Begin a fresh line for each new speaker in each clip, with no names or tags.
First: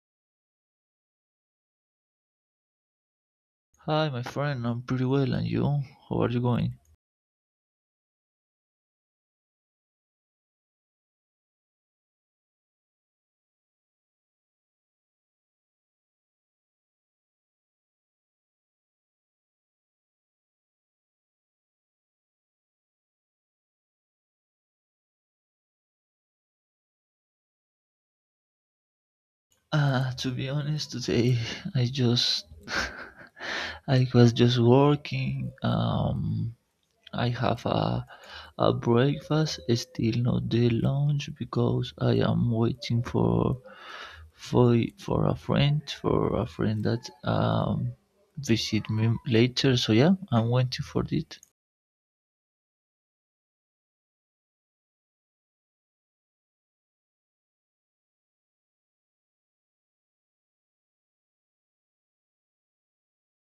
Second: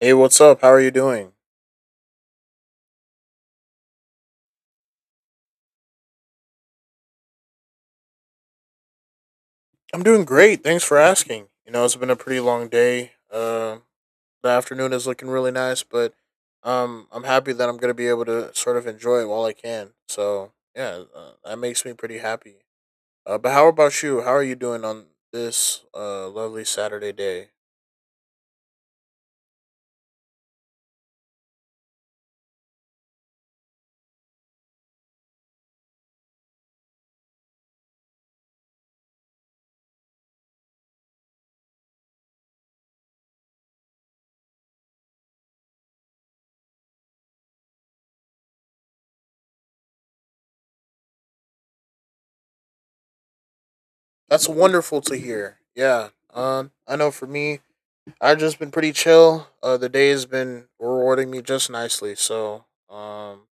Hey, what's up? How are you doing?
Hi, my friend. I'm pretty well, and you? How are you going?
I'm doing great. Thanks for asking. You know, it's been a pretty long day. The afternoon is looking really nice, but I'm happy that I'm gonna be able to sort of enjoy it while I can. So yeah, that makes me pretty happy. But how about you? How are you doing on this lovely Saturday day?
To be honest, today I just I was just working. I have a breakfast, still not the lunch because I am waiting for a friend that visit me later. So yeah, I'm waiting for it.
That's wonderful to hear. Yeah. I know for me, I've just been pretty chill. The day has been rewarding me just nicely. So um,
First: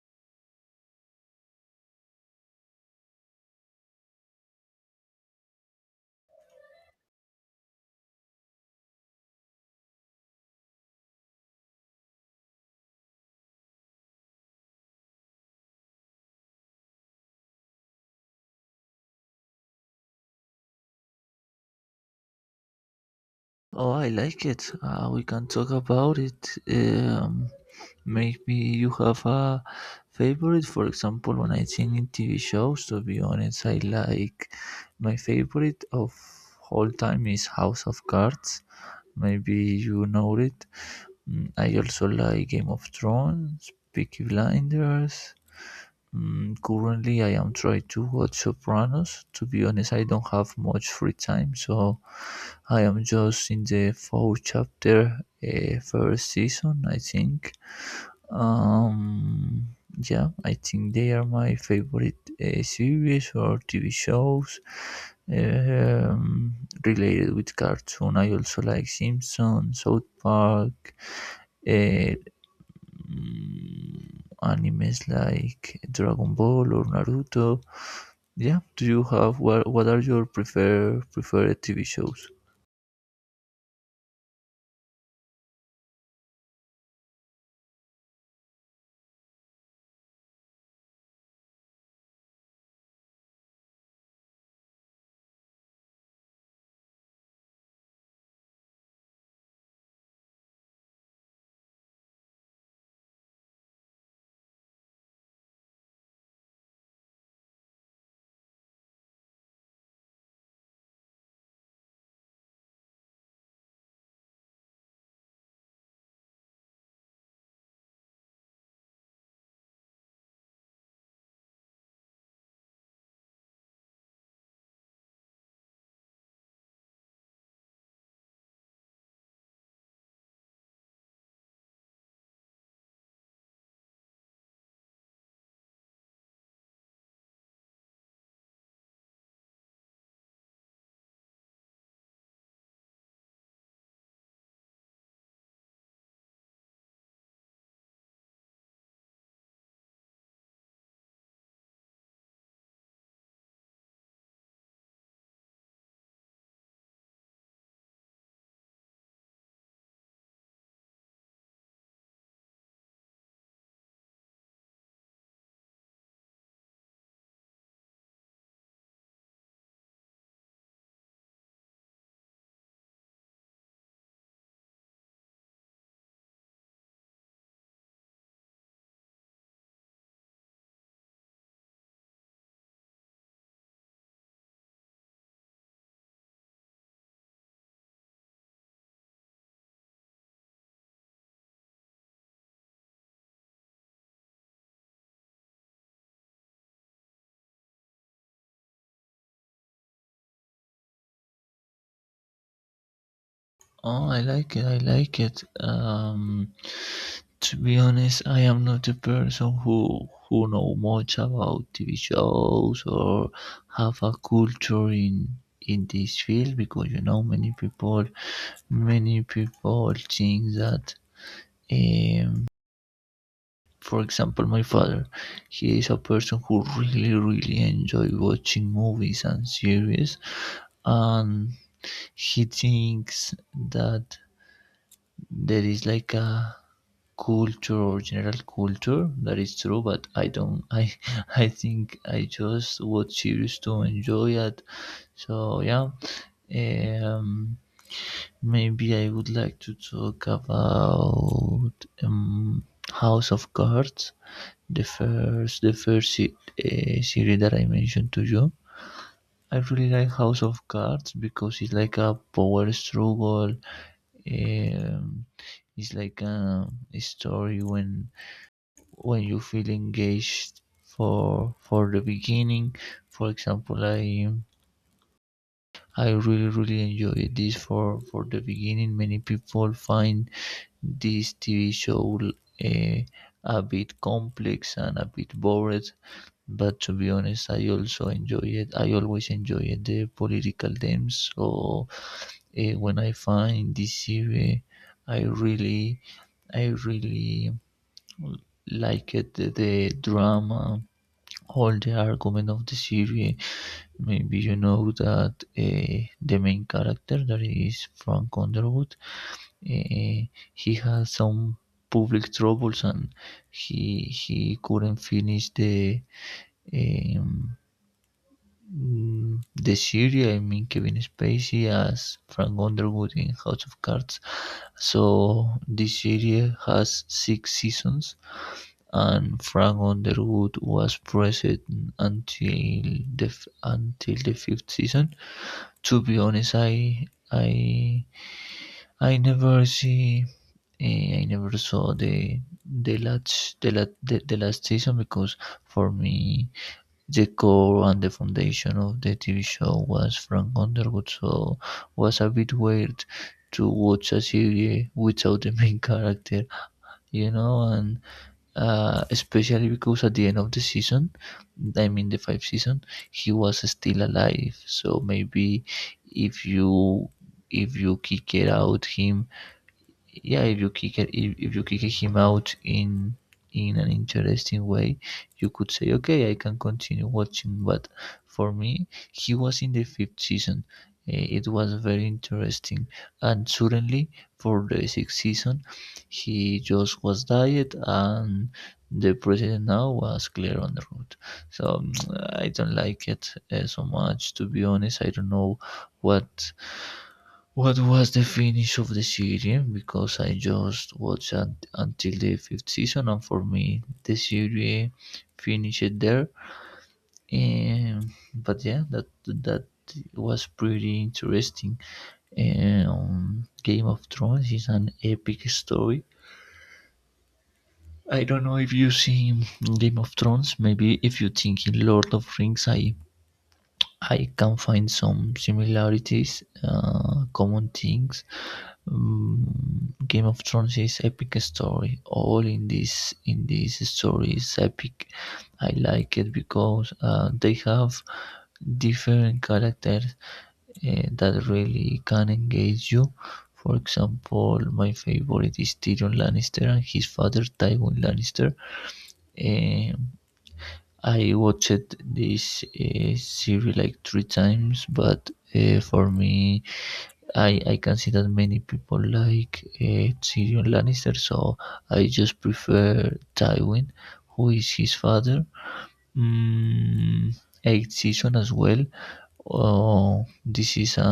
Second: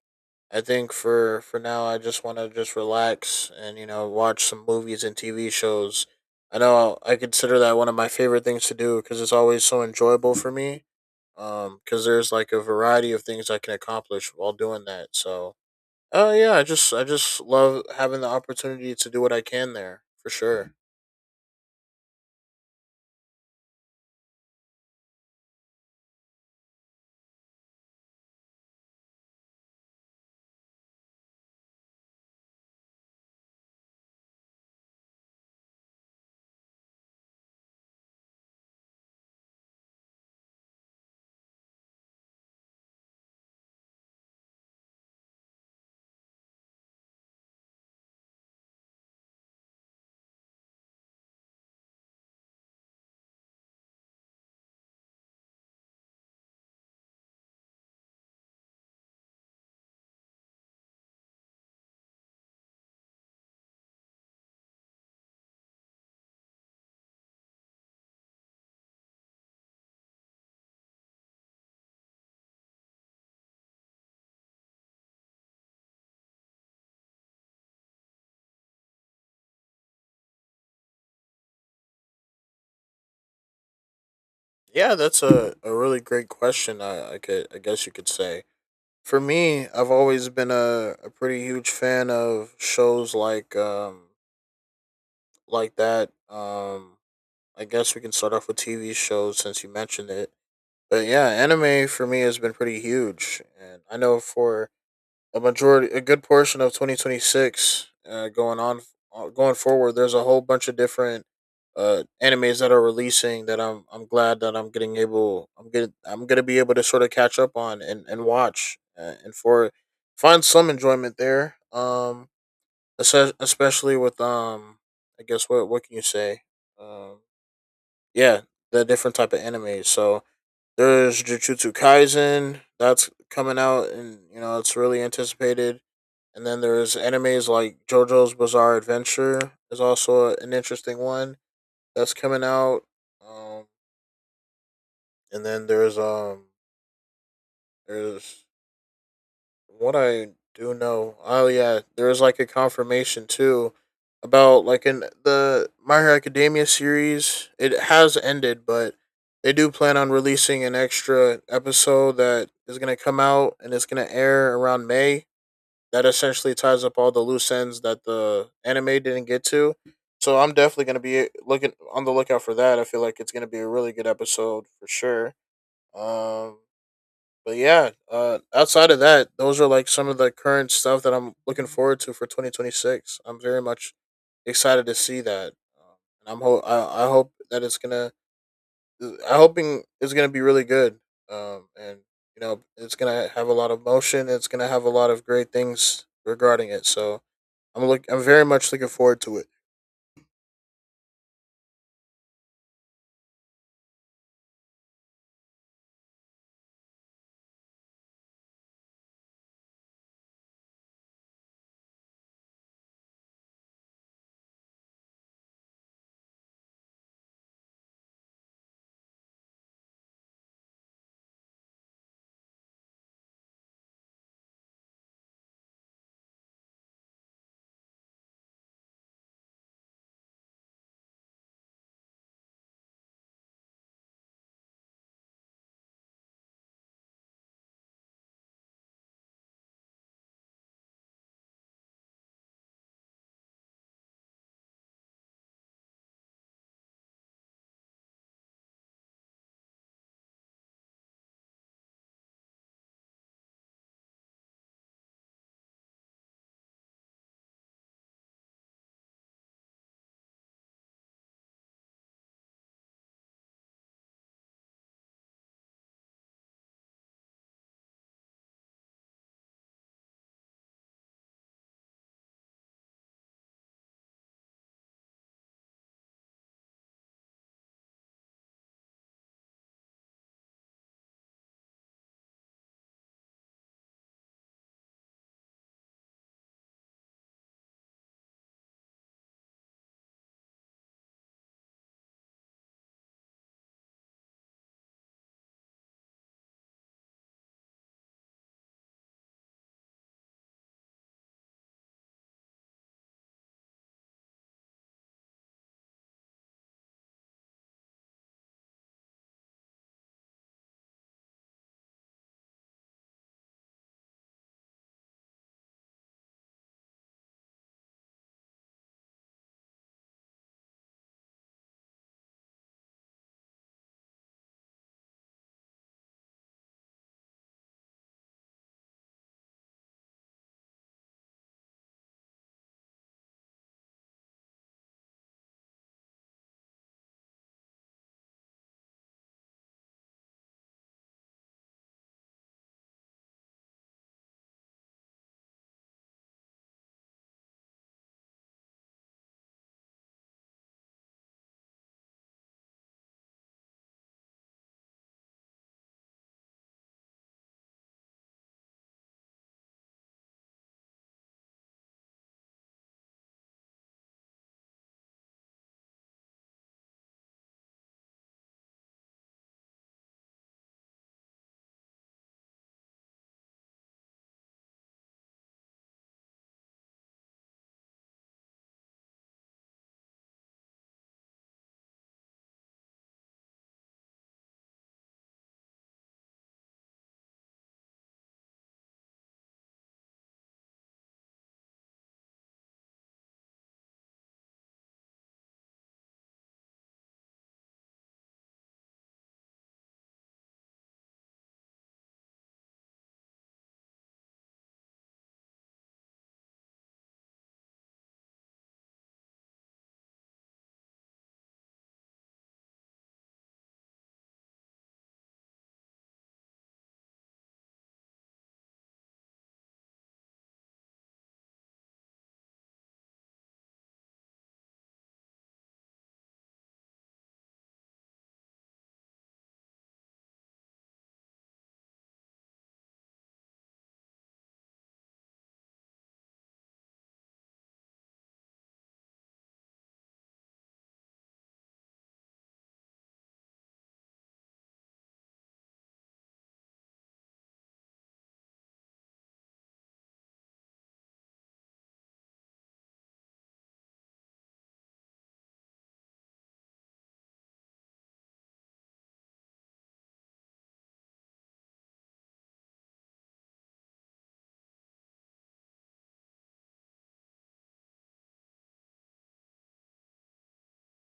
I think for now, I just want to just relax and you know watch some movies and TV shows. I know I consider that one of my favorite things to do because it's always so enjoyable for me. Because there's like a variety of things I can accomplish while doing that. So, oh yeah, I just love having the opportunity to do what I can there for sure.
Oh, I like it. We can talk about it. Maybe you have a favorite. For example, when I think in TV shows, to be honest, I like my favorite of all time is House of Cards. Maybe you know it. I also like Game of Thrones, Peaky Blinders. Currently, I am trying to watch Sopranos. To be honest, I don't have much free time, so I am just in the fourth chapter, first season, I think. Um, yeah, I think they are my favorite series or TV shows, um, related with cartoon. I also like Simpsons, South Park, uh, animes like Dragon Ball or Naruto. Yeah, do you have what? What are your preferred TV shows?
Yeah, that's a really great question. I guess you could say. For me, I've always been a pretty huge fan of shows like that. I guess we can start off with TV shows since you mentioned it. But yeah, anime for me has been pretty huge, and I know for a good portion of 2026, going forward, there's a whole bunch of different animes that are releasing that I'm glad that I'm getting able I'm get I'm gonna be able to sort of catch up on and watch and for find some enjoyment there. Es- especially with I guess what can you say um yeah The different type of anime. So there's Jujutsu Kaisen that's coming out, and you know, it's really anticipated. And then there's animes like Jojo's Bizarre Adventure is also an interesting one that's coming out. Um and then there's What I Do know, oh yeah, there was like a confirmation too about like in the My Hero Academia series. It has ended, but they do plan on releasing an extra episode that is going to come out, and it's going to air around May. That essentially ties up all the loose ends that the anime didn't get to. So I'm definitely going to be looking on the lookout for that. I feel like it's going to be a really good episode for sure. Um, Outside of that, those are like some of the current stuff that I'm looking forward to for 2026. I'm very much excited to see that, um, and I hope that it's gonna. I hoping it's gonna be really good, and you know it's gonna have a lot of motion. It's gonna have a lot of great things regarding it. So I'm very much looking forward to it.
Oh, I like it. I like it. To be honest, I am not a person who know much about TV shows or have a culture in this field, because you know many people think that. Um, for example, my father, he is a person who really enjoy watching movies and series, and he thinks that there is like a culture or general culture, that is true. But I don't I I think I just watch series to enjoy it. So yeah. um Maybe I would like to talk about um, House of Cards, the first series that I mentioned to you. I really like House of Cards because it's like a power struggle. Um, it's like a story when you feel engaged for the beginning. For example, I really enjoyed this for the beginning. Many people find this TV show uh, a bit complex and a bit bored. But to be honest, I also enjoy it. I always enjoy it, the political games. So, when I find this series, I really, I really like it. The drama, all the argument of the series. Maybe you know that the main character, that is Frank Underwood, uh, he has some public troubles, and he couldn't finish the um, the series. I mean Kevin Spacey as Frank Underwood in House of Cards. So this series has six seasons, and Frank Underwood was present until the fifth season. To be honest, I never see I never saw the last season, because for me the core and the foundation of the TV show was Frank Underwood, so it was a bit weird to watch a series without the main character, and especially because at the end of the season, I mean the fifth season, he was still alive. So maybe if you if you kick it out him. Yeah, if you kick him out in an interesting way, you could say, okay, I can continue watching. But for me, he was in the fifth season. It was very interesting, and suddenly for the sixth season, he just was died, and the president now was clear on the road. So, I don't like it so much. To be honest, I don't know what what was the finish of the series? Because I just watched until the fifth season, and for me, the series finished there. But yeah, that was pretty interesting. Game of Thrones is an epic story. I don't know if you see Game of Thrones. Maybe if you think in Lord of Rings, I can find some similarities, common things. Game of Thrones is epic story. All in this story is epic. I like it because they have different characters that really can engage you. For example, my favorite is Tyrion Lannister and his father Tywin Lannister. Um, I watched this series like three times, but for me, I can see that many people like Tyrion Lannister, so I just prefer Tywin, who is his father. Mm, Eighth season as well. Oh, this is a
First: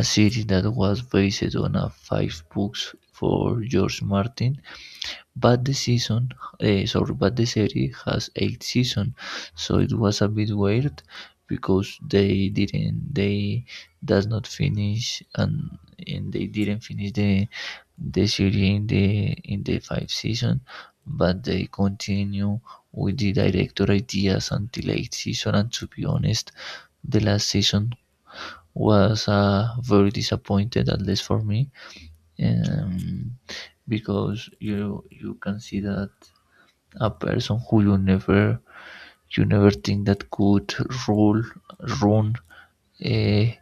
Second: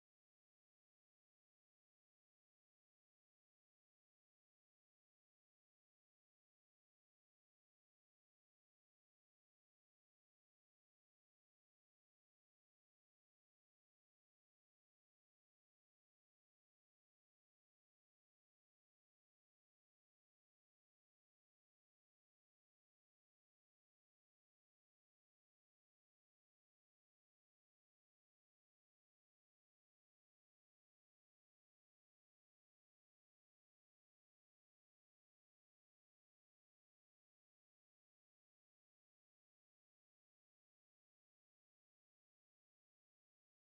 a series that was based on a five books for George Martin, but sorry, but the series has eight seasons, so it was a bit weird because they does not finish, and they didn't finish the series in the five season, but they continue with the director ideas until eight season. And to be honest, the last season was very disappointed, at least for me, um, because you can see that a person who you never think that could rule run, eh,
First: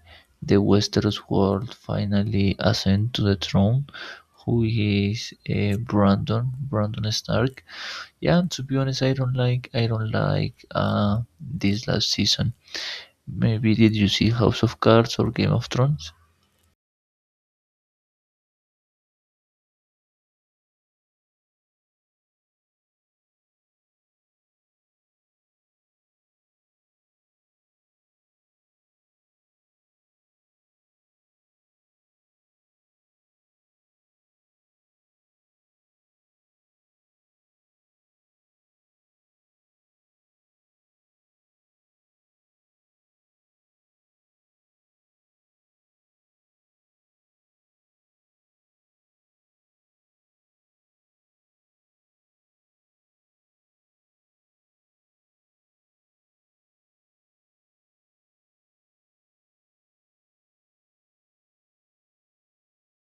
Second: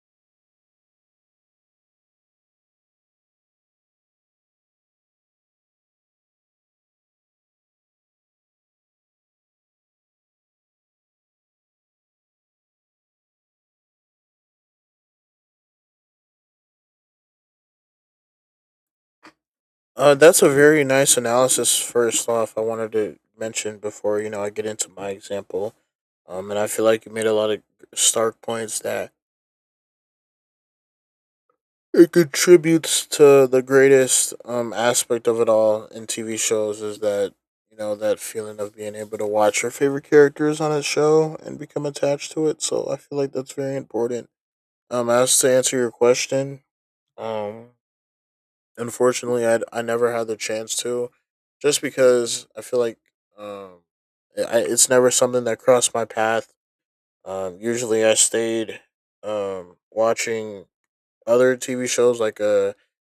the Westeros world finally ascend to the throne, who is Brandon Stark. Yeah, and to be honest, I don't like this last season. Maybe did you see House of Cards or Game of Thrones?
That's a very nice analysis. First off, I wanted to mention before you know I get into my example. And I feel like you made a lot of stark points that it contributes to the greatest aspect of it all in TV shows is that you know that feeling of being able to watch your favorite characters on a show and become attached to it. So I feel like that's very important. As to answer your question, um, unfortunately, I never had the chance to, just because I feel like um, I, it's never something that crossed my path. Usually, I stayed watching other TV shows like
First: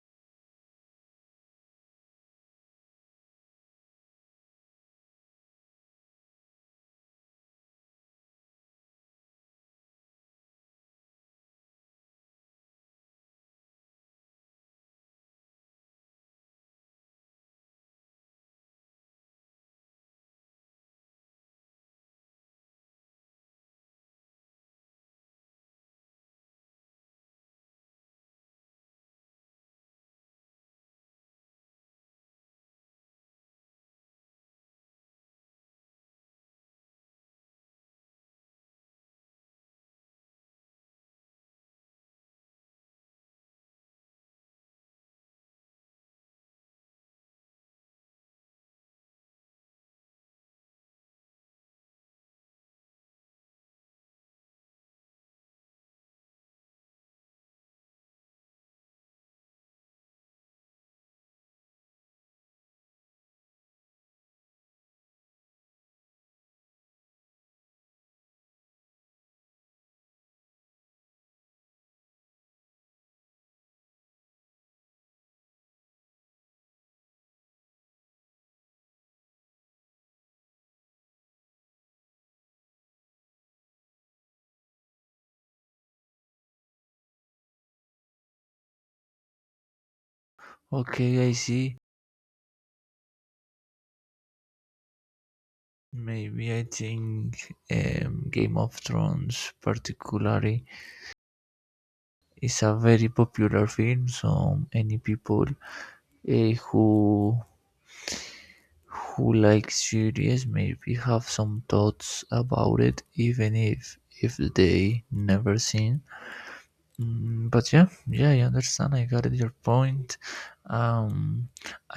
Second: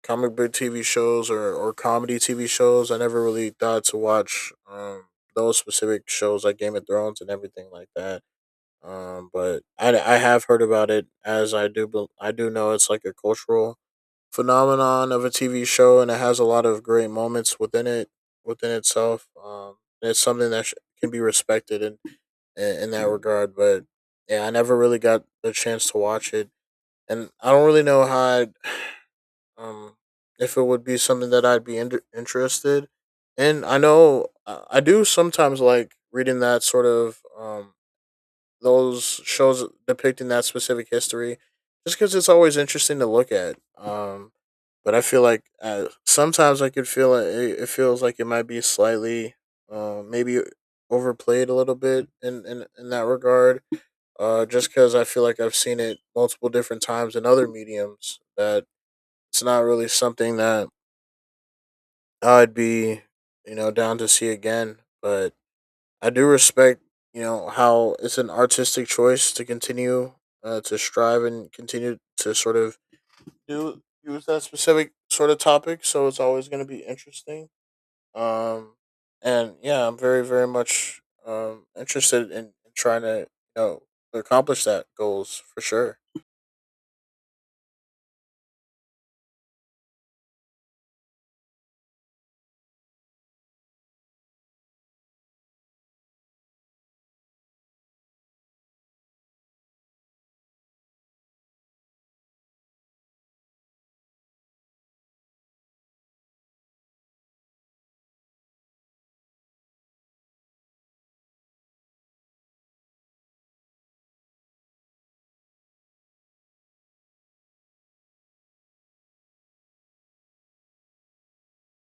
comic book TV shows or comedy TV shows. I never really thought to watch those specific shows like Game of Thrones and everything like that. But I have heard about it, as I do know it's like a cultural phenomenon of a TV show, and it has a lot of great moments within it within itself. And it's something that sh- Can be respected and in that regard. But yeah, I never really got the chance to watch it, and I don't really know how I'd, um if it would be something that interested. And I know I do sometimes like reading that sort of those shows depicting that specific history, just because it's always interesting to look at. But I feel like sometimes I could feel it. It feels like it might be slightly, maybe overplayed a little bit in that regard, just because I feel like I've seen it multiple different times in other mediums, that it's not really something that I'd be, you know, down to see again. But I do respect, you know, how it's an artistic choice to continue to strive and continue to sort of do use that specific sort of topic. So it's always going to be interesting. Um, and yeah, I'm very, very much interested in trying to, you know, accomplish that goals for sure.
Okay, I see. Maybe I think Game of Thrones particularly, it's a very popular film, so any people, eh, who who like series, maybe have some thoughts about it, even if they never seen. But yeah, yeah, I understand. I got your point. Um,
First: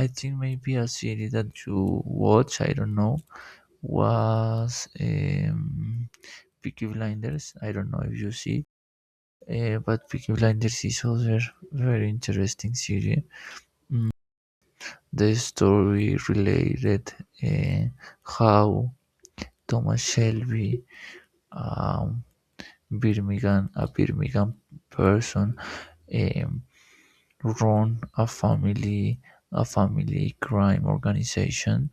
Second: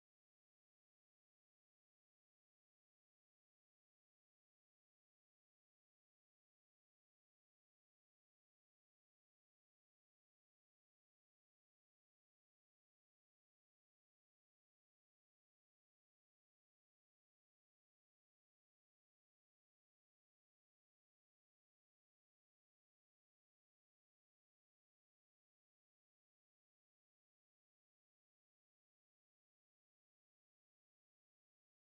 I think maybe a series that you watch, I don't know, was Peaky Blinders. I don't know if you see, but Peaky Blinders is also very interesting series. The story related uh, how Thomas Shelby, um, a Birmingham person, um, run a family crime organization.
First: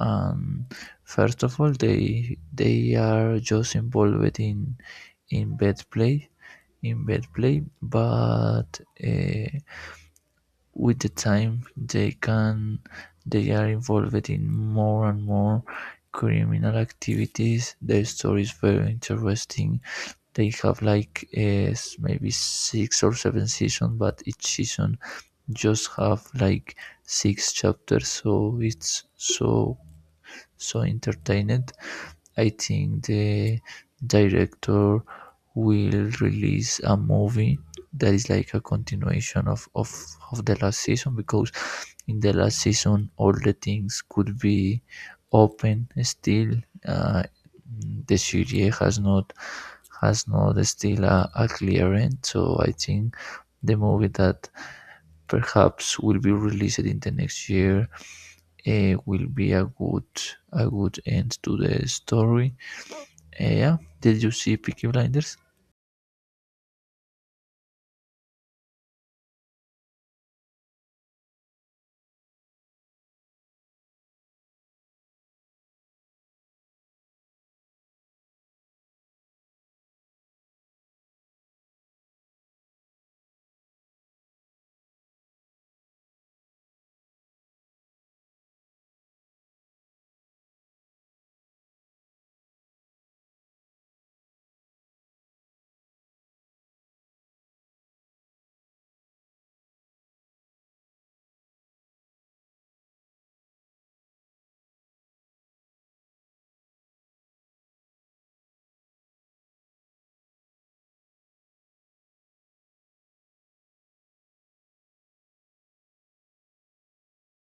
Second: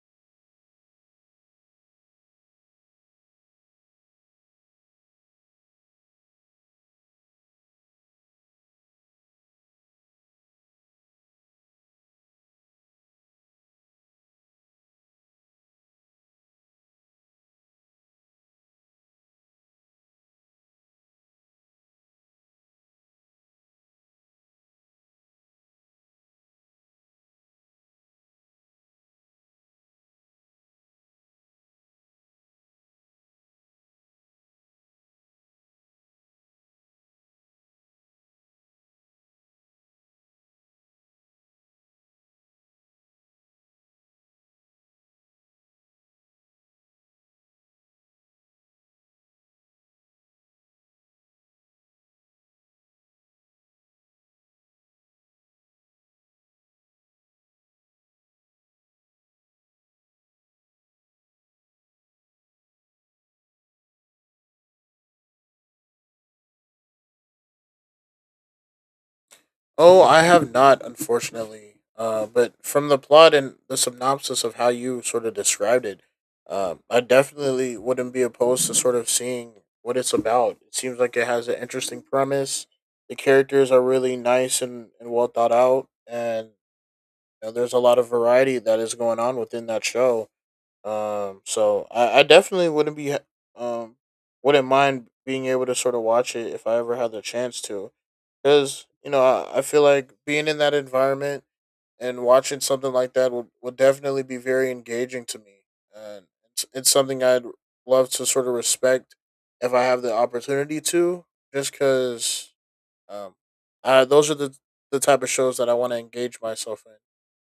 And first of all, they are just involved in bad play in bad play, but. Uh, with the time they are involved in more and more criminal activities. Their story is very interesting. They have, like, maybe six or seven seasons, but each season just have, like, six chapters, so it's so entertained. I think the director will release a movie that is like a continuation of the last season, because in the last season all the things could be open still. Uh, the series has not still a clear end, so I think the movie that perhaps will be released in the next year will be a good end to the story. Yeah, did you see Peaky Blinders?
Oh, I have not, unfortunately. But from the plot and the synopsis of how you sort of described it, I definitely wouldn't be opposed to sort of seeing what it's about. It seems like it has an interesting premise. The characters are really nice and well thought out, and you know, there's a lot of variety that is going on within that show. So I definitely um wouldn't mind being able to sort of watch it if I ever had the chance to, because you know I feel like being in that environment and watching something like that would definitely be very engaging to me, and it's something I'd love to sort of respect if I have the opportunity to, just because um, those are the type of shows that I want to engage myself in.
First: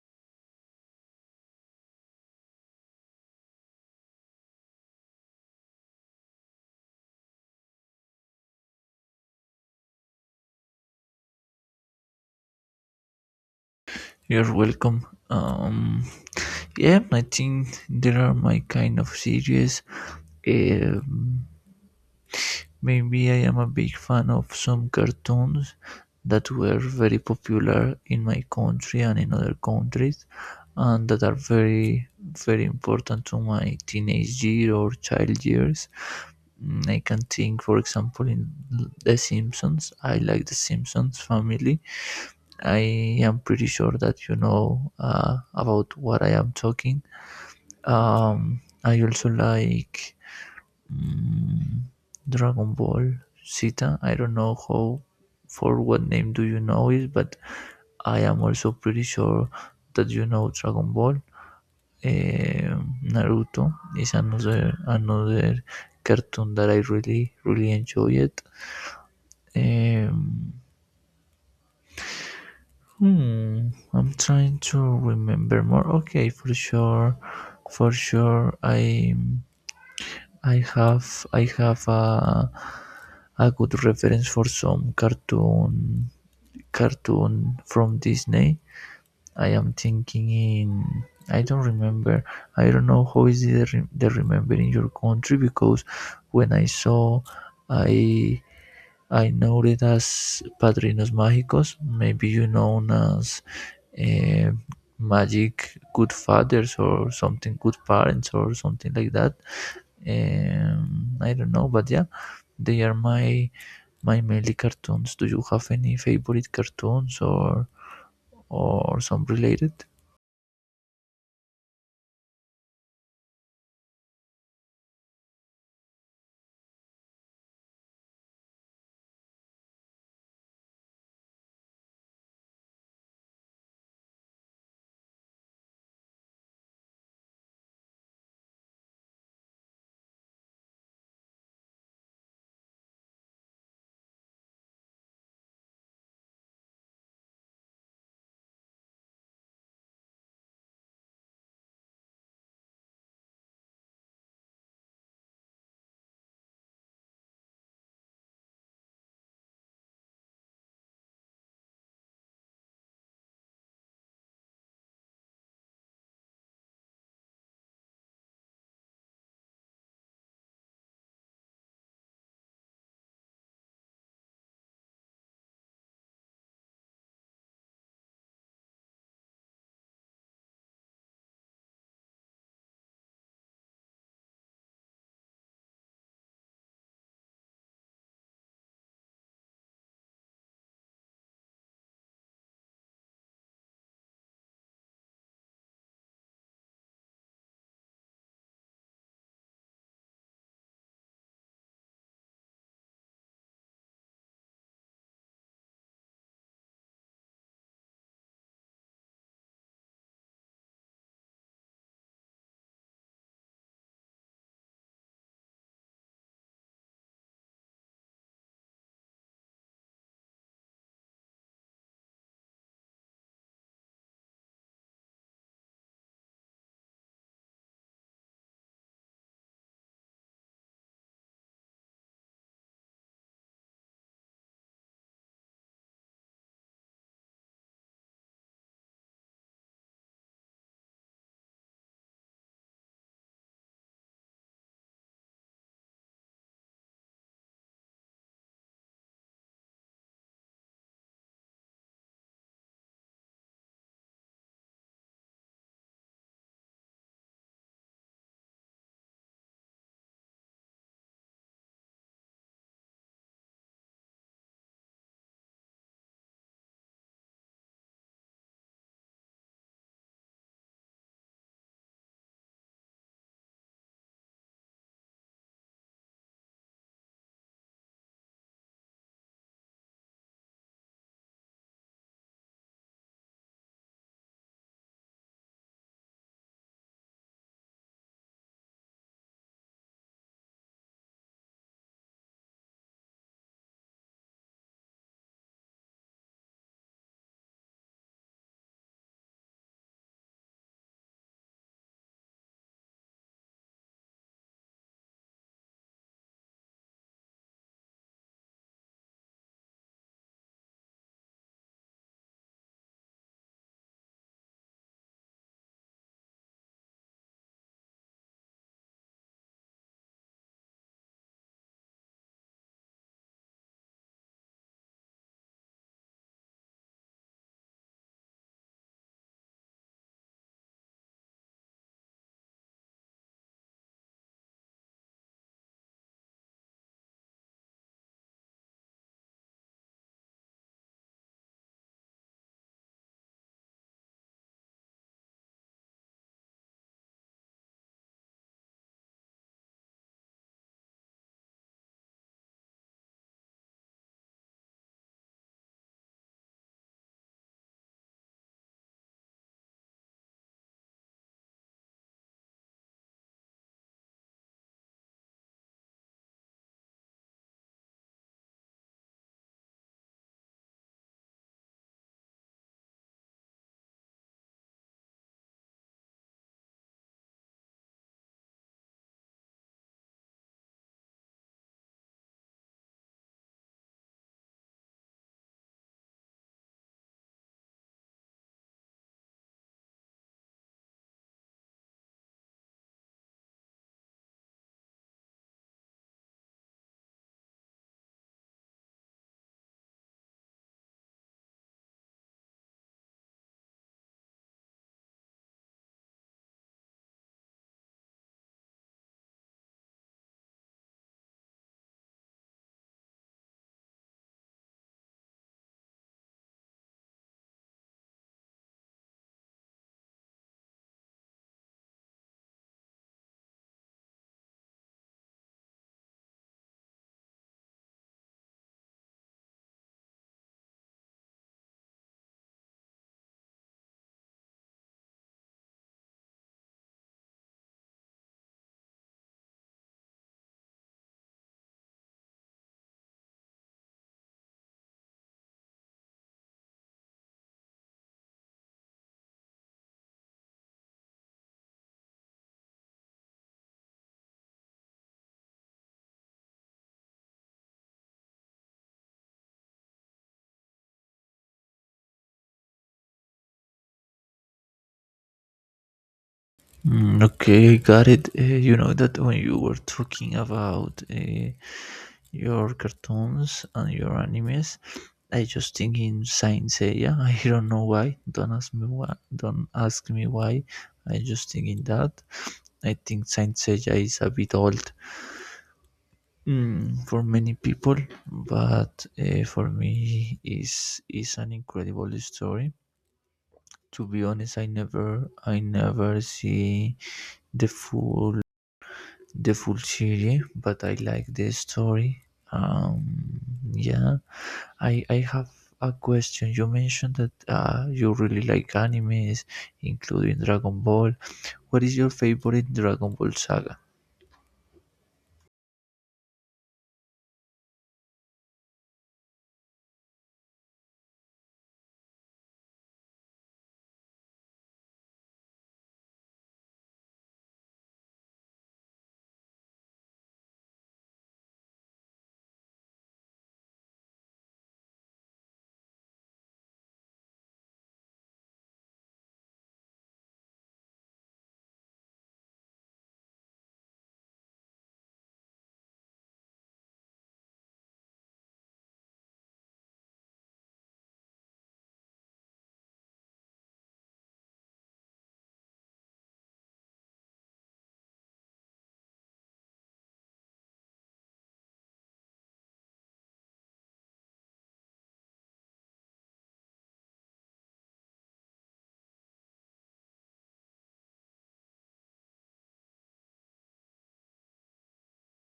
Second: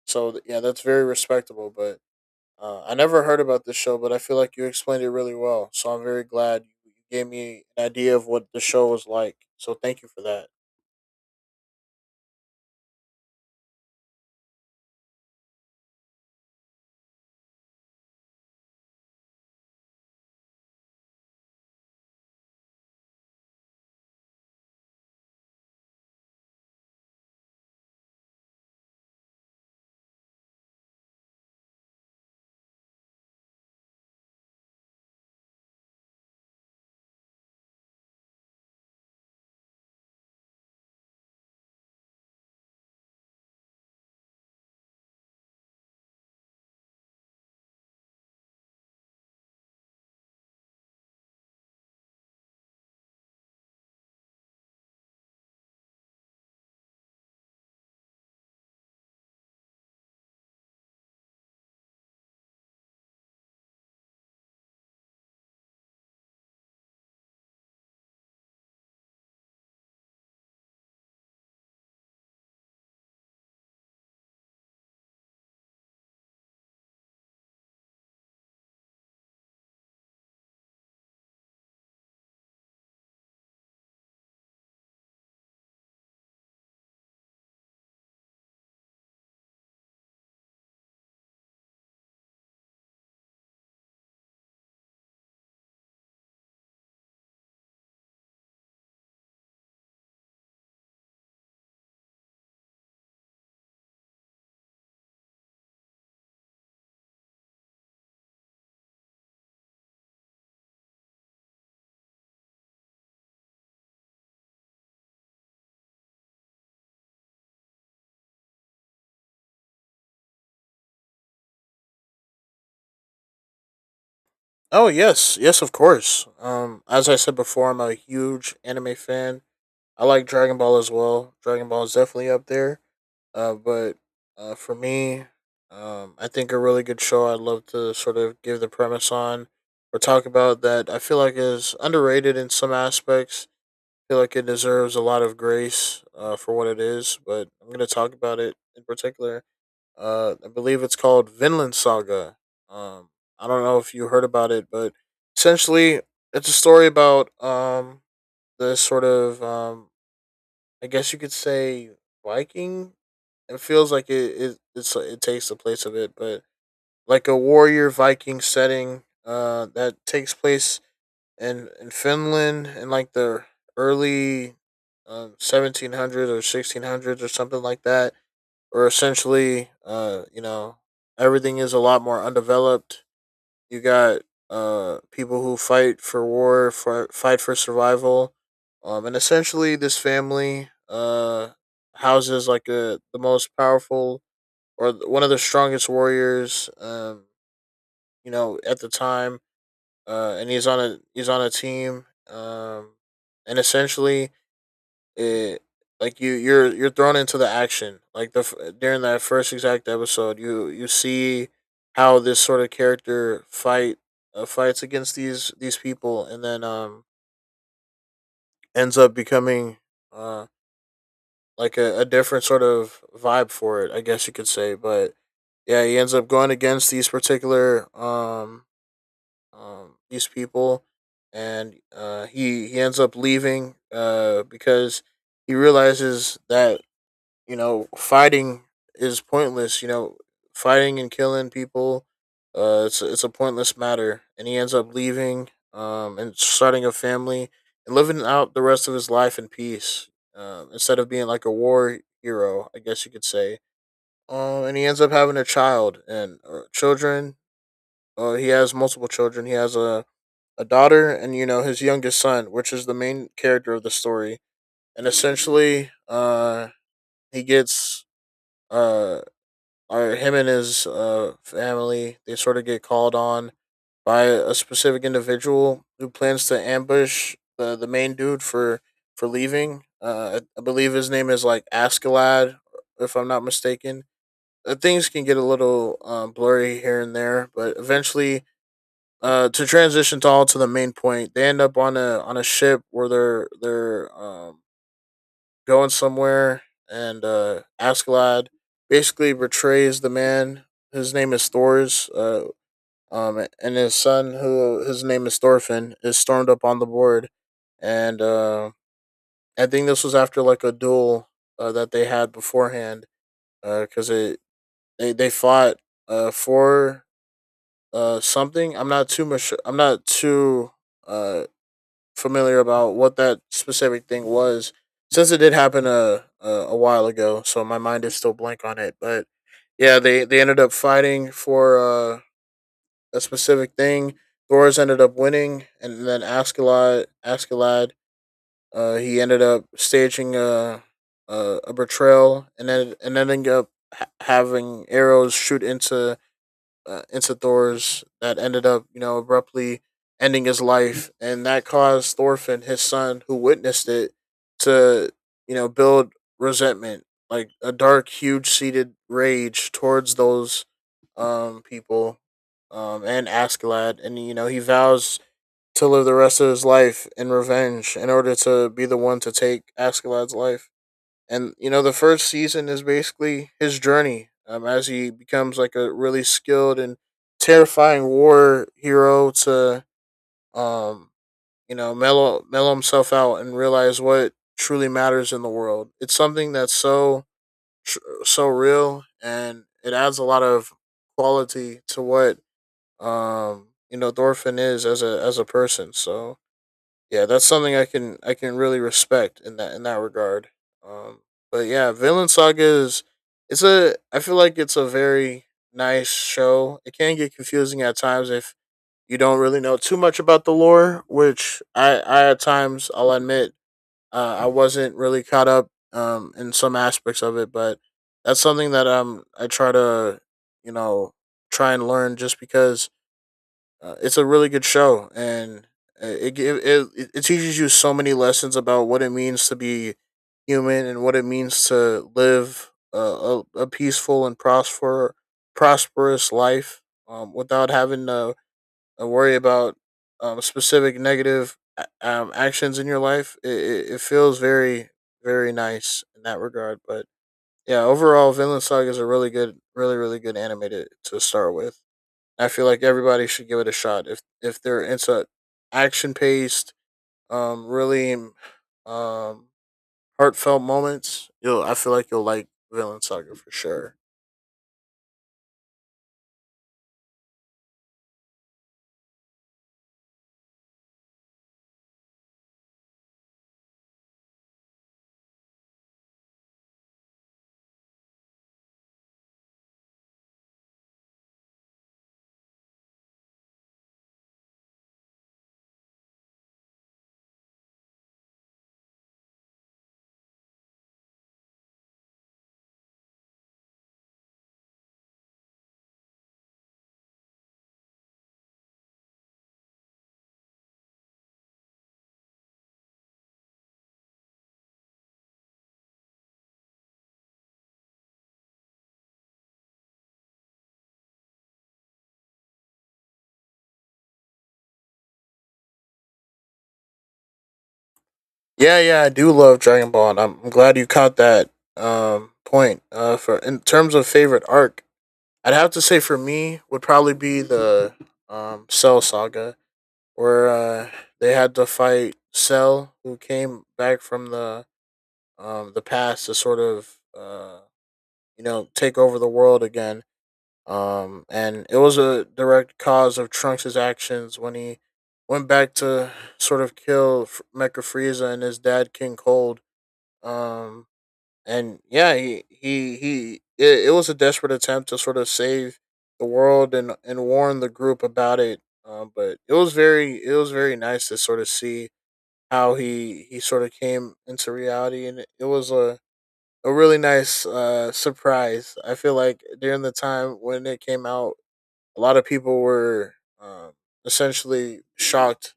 So yeah, that's very respectable, but I never heard about this show, but I feel like you explained it really well. So I'm very glad you gave me an idea of what the show was like. So thank you for that.
You're welcome. Yeah, I think there are my kind of series. um, Maybe I am a big fan of some cartoons that were very popular in my country and in other countries, and that are very important to my teenage year or child years. I can think, for example, in the Simpsons. I like the Simpsons family. I am pretty sure that you know about what I am talking. I also like mm, Dragon Ball Zeta. I don't know how, for what name do you know it, but I am also pretty sure that you know Dragon Ball. Naruto is another cartoon that I really enjoy it. Um, I'm trying to remember more. Okay, for sure, for sure. I have I have a good reference for some cartoon from Disney. I am thinking in. I don't remember. I don't know how is the remember in your country, because when I saw, I I know it as Padrinos Mágicos. Maybe you know as uh, magic good fathers or something, good parents or something like that. I don't know, but yeah, they are my mainly cartoons. Do you have any favorite cartoons or some related?
Oh yes, yes, of course. As I said before, I'm a huge anime fan. I like Dragon Ball as well. Dragon Ball is definitely up there. But For me, I think a really good show I'd love to sort of give the premise on or talk about that I feel like is underrated in some aspects, feel like it deserves a lot of grace for what it is, but I'm going to talk about it in particular. I believe it's called Vinland Saga. Um, I don't know if you heard about it, but essentially, it's a story about this sort of, I guess you could say, Viking. It feels like it takes the place of it, but like a warrior Viking setting that takes place in Finland in like the early 1700s or 1600s or something like that. Or essentially, you know, everything is a lot more undeveloped. You got people who fight for war, for fight for survival, and essentially, this family houses like a the most powerful or one of the strongest warriors, you know, at the time, and he's on a team, and essentially, it, like you're thrown into the action. Like the During that first exact episode, you see how this sort of character fight fights against these people, and then ends up becoming uh, like a different sort of vibe for it, I guess you could say. But yeah, he ends up going against these particular these people, and he ends up leaving because he realizes that you know fighting is pointless. You know, fighting and killing people, it's a pointless matter, and he ends up leaving and starting a family and living out the rest of his life in peace, instead of being like a war hero, I guess you could say. And he ends up having a child and or children. He has multiple children. He has a daughter, and you know his youngest son, which is the main character of the story. And essentially, he gets uh, or him and his family, they sort of get called on by a specific individual who plans to ambush the main dude for leaving. I believe his name is like Askeladd, if I'm not mistaken. Things can get a little blurry here and there, but eventually to transition to the main point, they end up on a ship where they're going somewhere, and Askeladd basically betrays the man. His name is Thor's, and his son, who his name is Thorfinn, is stormed up on the board. And I think this was after like a duel that they had beforehand, because cuz they fought for something. I'm not too uh familiar about what that specific thing was, since it did happen a while ago. So my mind is still blank on it. But yeah, they ended up fighting for a specific thing. Thor's ended up winning, and then Askeladd he ended up staging a, a betrayal, and then and ending up having arrows shoot into Incithors, that ended up, you know, abruptly ending his life. And that caused Thorfinn, his son, who witnessed it, to you know build resentment, like a dark, huge seated rage towards those people, and Askeladd. And you know, he vows to live the rest of his life in revenge in order to be the one to take Askeladd's life. And you know, the first season is basically his journey, as he becomes like a really skilled and terrifying war hero, to um you know, mellow himself out and realize what truly matters in the world. It's something that's so so real, and it adds a lot of quality to what you know thorfinn is as a person. So yeah, that's something I can really respect in that regard. Um, but yeah, Villain Saga is, it's a, I feel like it's a very nice show. It can get confusing at times if you don't really know too much about the lore, which I at times I'll admit, I wasn't really caught up in some aspects of it. But that's something that I try to, you know, try and learn, just because it's a really good show. And it, gi- it teaches you so many lessons about what it means to be human, and what it means to live a peaceful and prosperous life, without having to worry about specific negative actions in your life. It feels very very nice in that regard. But yeah, overall, Vinland Saga is a really good, really, really good animated to start with. I feel like everybody should give it a shot if they're into action paced, really um heartfelt moments. You'll I feel like you'll like Villain Saga for sure.
Okay, got it. You know that when you were talking about your cartoons and your animes, I just think in science, Seiya. I don't know why. Don't ask me why. Don't ask me why. I just think in that. I think science, Seiya is a bit old, for many people, but for me, is an incredible story. To be honest, I never see the full the full series, but I like the story. Um, yeah, I have a question. You mentioned that you really like animes, including Dragon Ball. What is your favorite Dragon Ball saga?
Yeah, yeah, I do love Dragon Ball, and I'm glad you caught that point. For in terms of favorite arc, I'd have to say for me would probably be the Cell Saga, where they had to fight Cell, who came back from the past to sort of you know, take over the world again. And it was a direct cause of Trunks' actions when he went back to sort of kill Mecha Frieza and his dad King Cold. Um, and yeah, he. It, it was a desperate attempt to sort of save the world and warn the group about it. But it was very, it was very nice to sort of see how he sort of came into reality, and it was a really nice surprise. I feel like during the time when it came out, a lot of people were um, essentially shocked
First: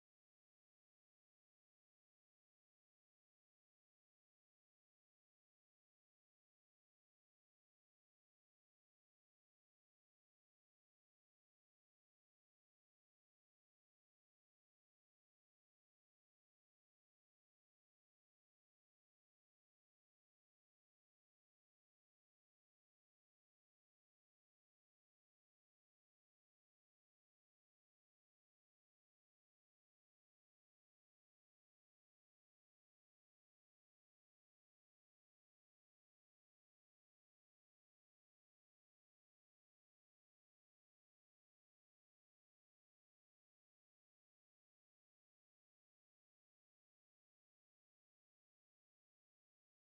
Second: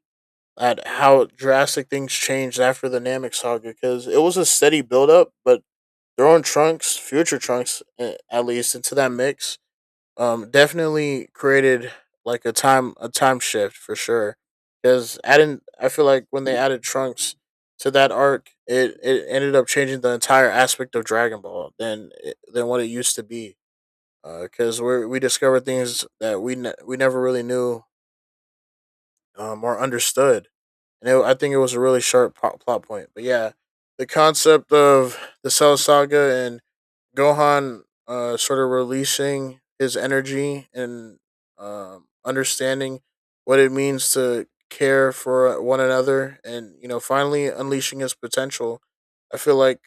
at how drastic things changed after the Namek saga, because it was a steady build up. But throwing Trunks, future Trunks, at least, into that mix definitely created like a time shift, for sure. Because adding, I feel like when they added trunks to that arc, it ended up changing the entire aspect of dragon ball than than what it used to be. Because we discovered things that we we never really knew, or understood. And it, I think it was a really sharp plot point. But yeah, the concept of the cell saga and Gohan sort of releasing his energy and understanding what it means to care for one another, and you know finally unleashing his potential. I feel like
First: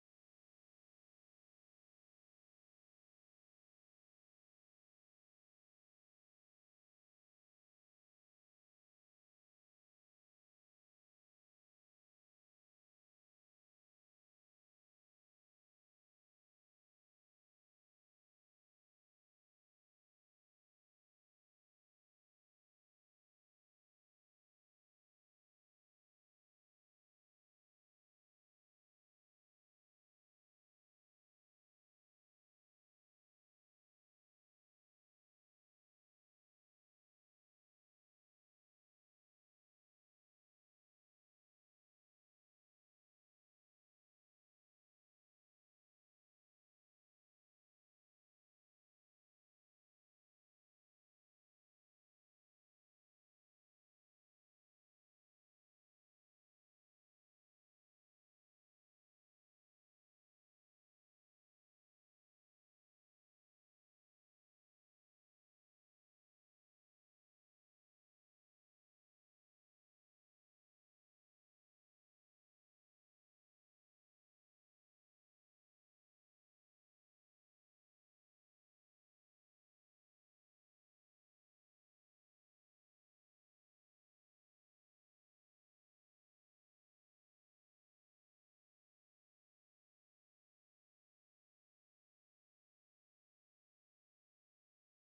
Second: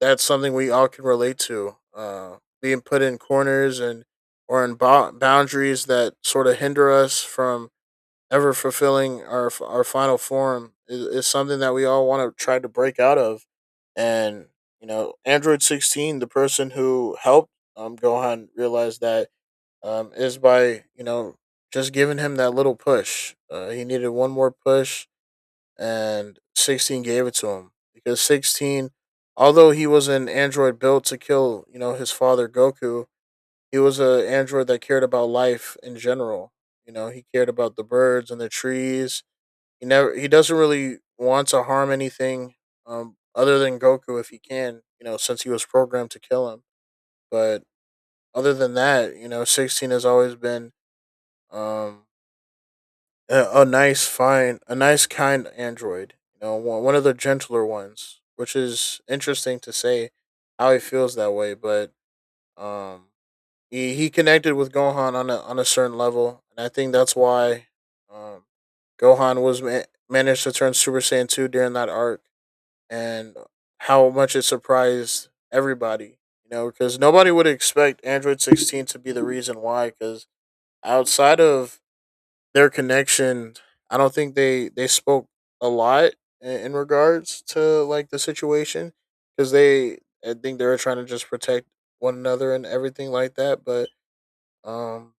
that's something we all can relate to. Being put in corners, and or in boundaries that sort of hinder us from ever fulfilling our final form, is something that we all want to try to break out of. And you know, Android 16, the person who helped Gohan realize that is by you know just giving him that little push. He needed one more push, and 16 gave it to him. Because 16, although he was an android built to kill you know his father Goku, he was an android that cared about life in general. You know, he cared about the birds and the trees. He never, he doesn't really want to harm anything other than Goku if he can, you know, since he was programmed to kill him. But other than that, you know, 16 has always been um a nice fine, a nice kind android, you know, one, one of the gentler ones, which is interesting to say how he feels that way. But um he connected with Gohan on a certain level, and I think that's why um, Gohan was managed to turn Super Saiyan two during that arc. And how much it surprised everybody. You know, because nobody would expect Android 16 to be the reason why. Because outside of their connection, I don't think they spoke a lot in regards to like the situation. Because they, I think they were trying to just protect one another and everything like that. But um,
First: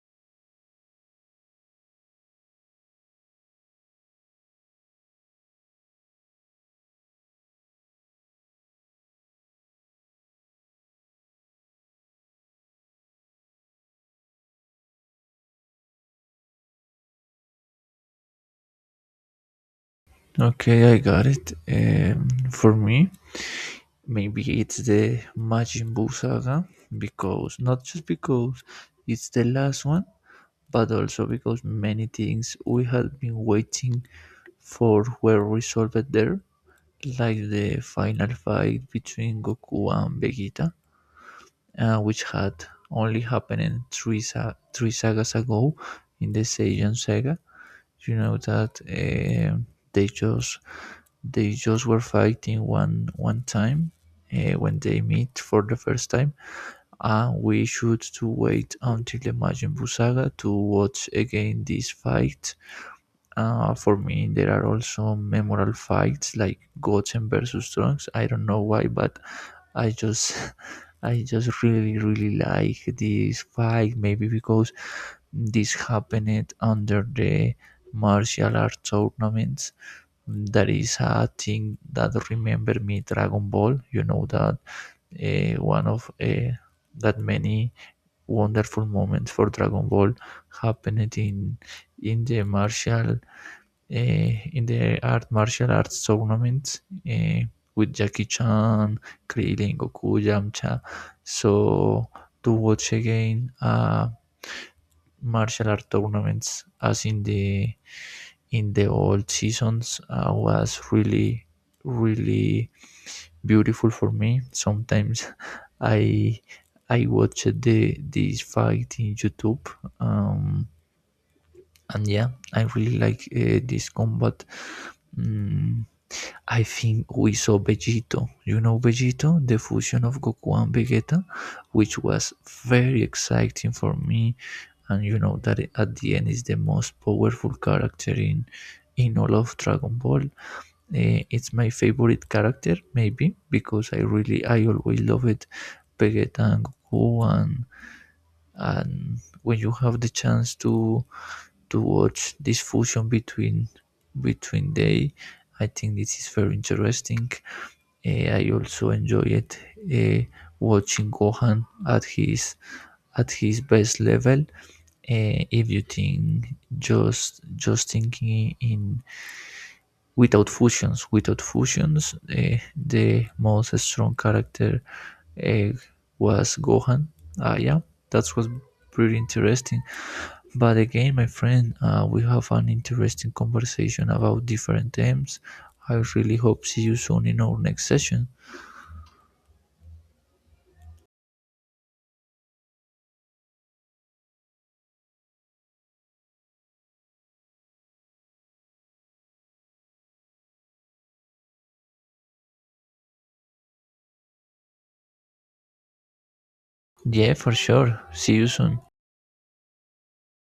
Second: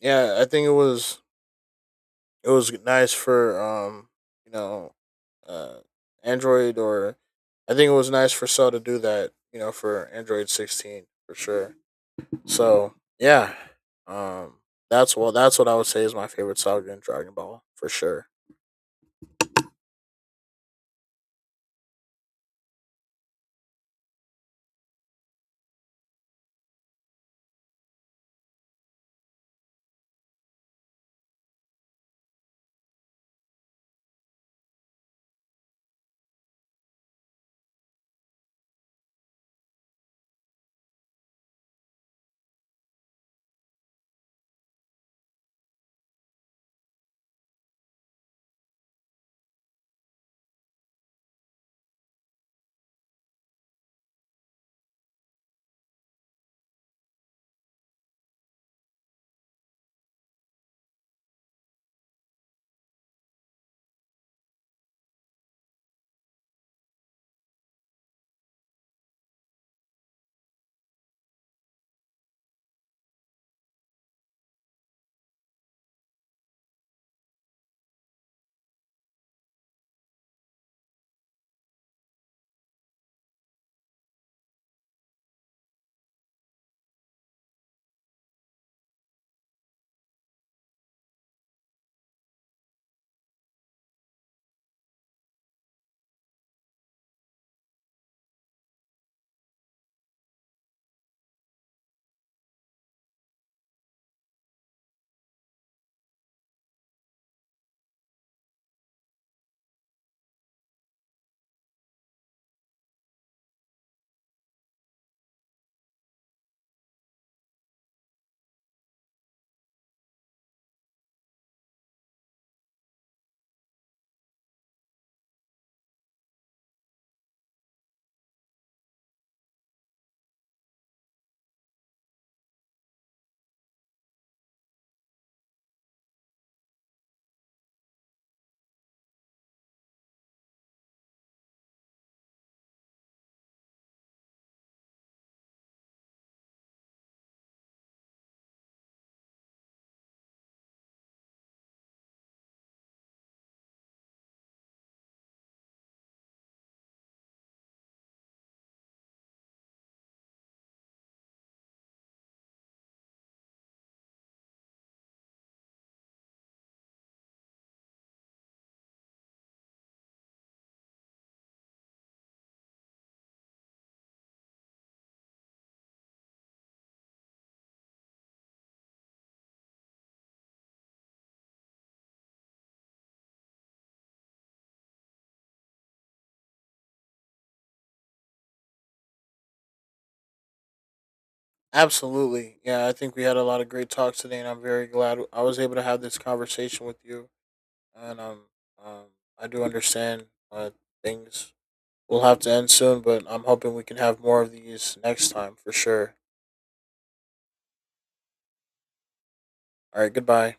yeah, I think it was, it was nice for you know uh android or I think it was nice for cell to do that, you know, for android 16 for sure. So yeah, um that's what, that's what I would say is my favorite saga in dragon ball for sure.
Okay, I got it. For me, maybe it's the Majin Buu saga, because not just because it's the last one, but also because many things we had been waiting for were resolved there. Like the final fight between Goku and Vegeta, which had only happened three sagas ago, in the Saiyan saga. You know that, they just they just were fighting one time, when they meet for the first time, and we should to wait until the Majin Buu saga to watch again this fight. For me, there are also memorable fights, like Goten versus Trunks. I don't know why, but I just, I just really, really like this fight. Maybe because this happened under the martial art tournaments. That is a thing that remember me Dragon Ball. You know that one of that many wonderful moments for Dragon Ball happened in the martial uh, in the art martial arts tournament, uh, with Jackie Chan, Krillin, Goku, Yamcha. So to watch again martial art tournaments, as in the old seasons, was really beautiful for me. Sometimes, I I watched the this fight in YouTube. Um, and yeah, I really like this combat. Mm, I think we saw Vegito. You know Vegito, the fusion of Goku and Vegeta, which was very exciting for me. And you know that at the end is the most powerful character in all of Dragon Ball. It's my favorite character, maybe because I always loved Vegeta and Goku, and when you have the chance to watch this fusion between they, I think this is very interesting. I also enjoyed eh, watching Gohan at his best level. If you think, just thinking in without fusions, the most strong character, eh, was Gohan. Ah, yeah, that was pretty interesting. But again, my friend, we have an interesting conversation about different themes. I really hope see you soon in our next session.
Absolutely, yeah, I think we had a lot of great talks today, and I'm very glad I was able to have this conversation with you. And um I do understand uh things will have to end soon, but I'm hoping we can have more of these next time for sure.
Yeah, for sure, see you soon.
All right, goodbye.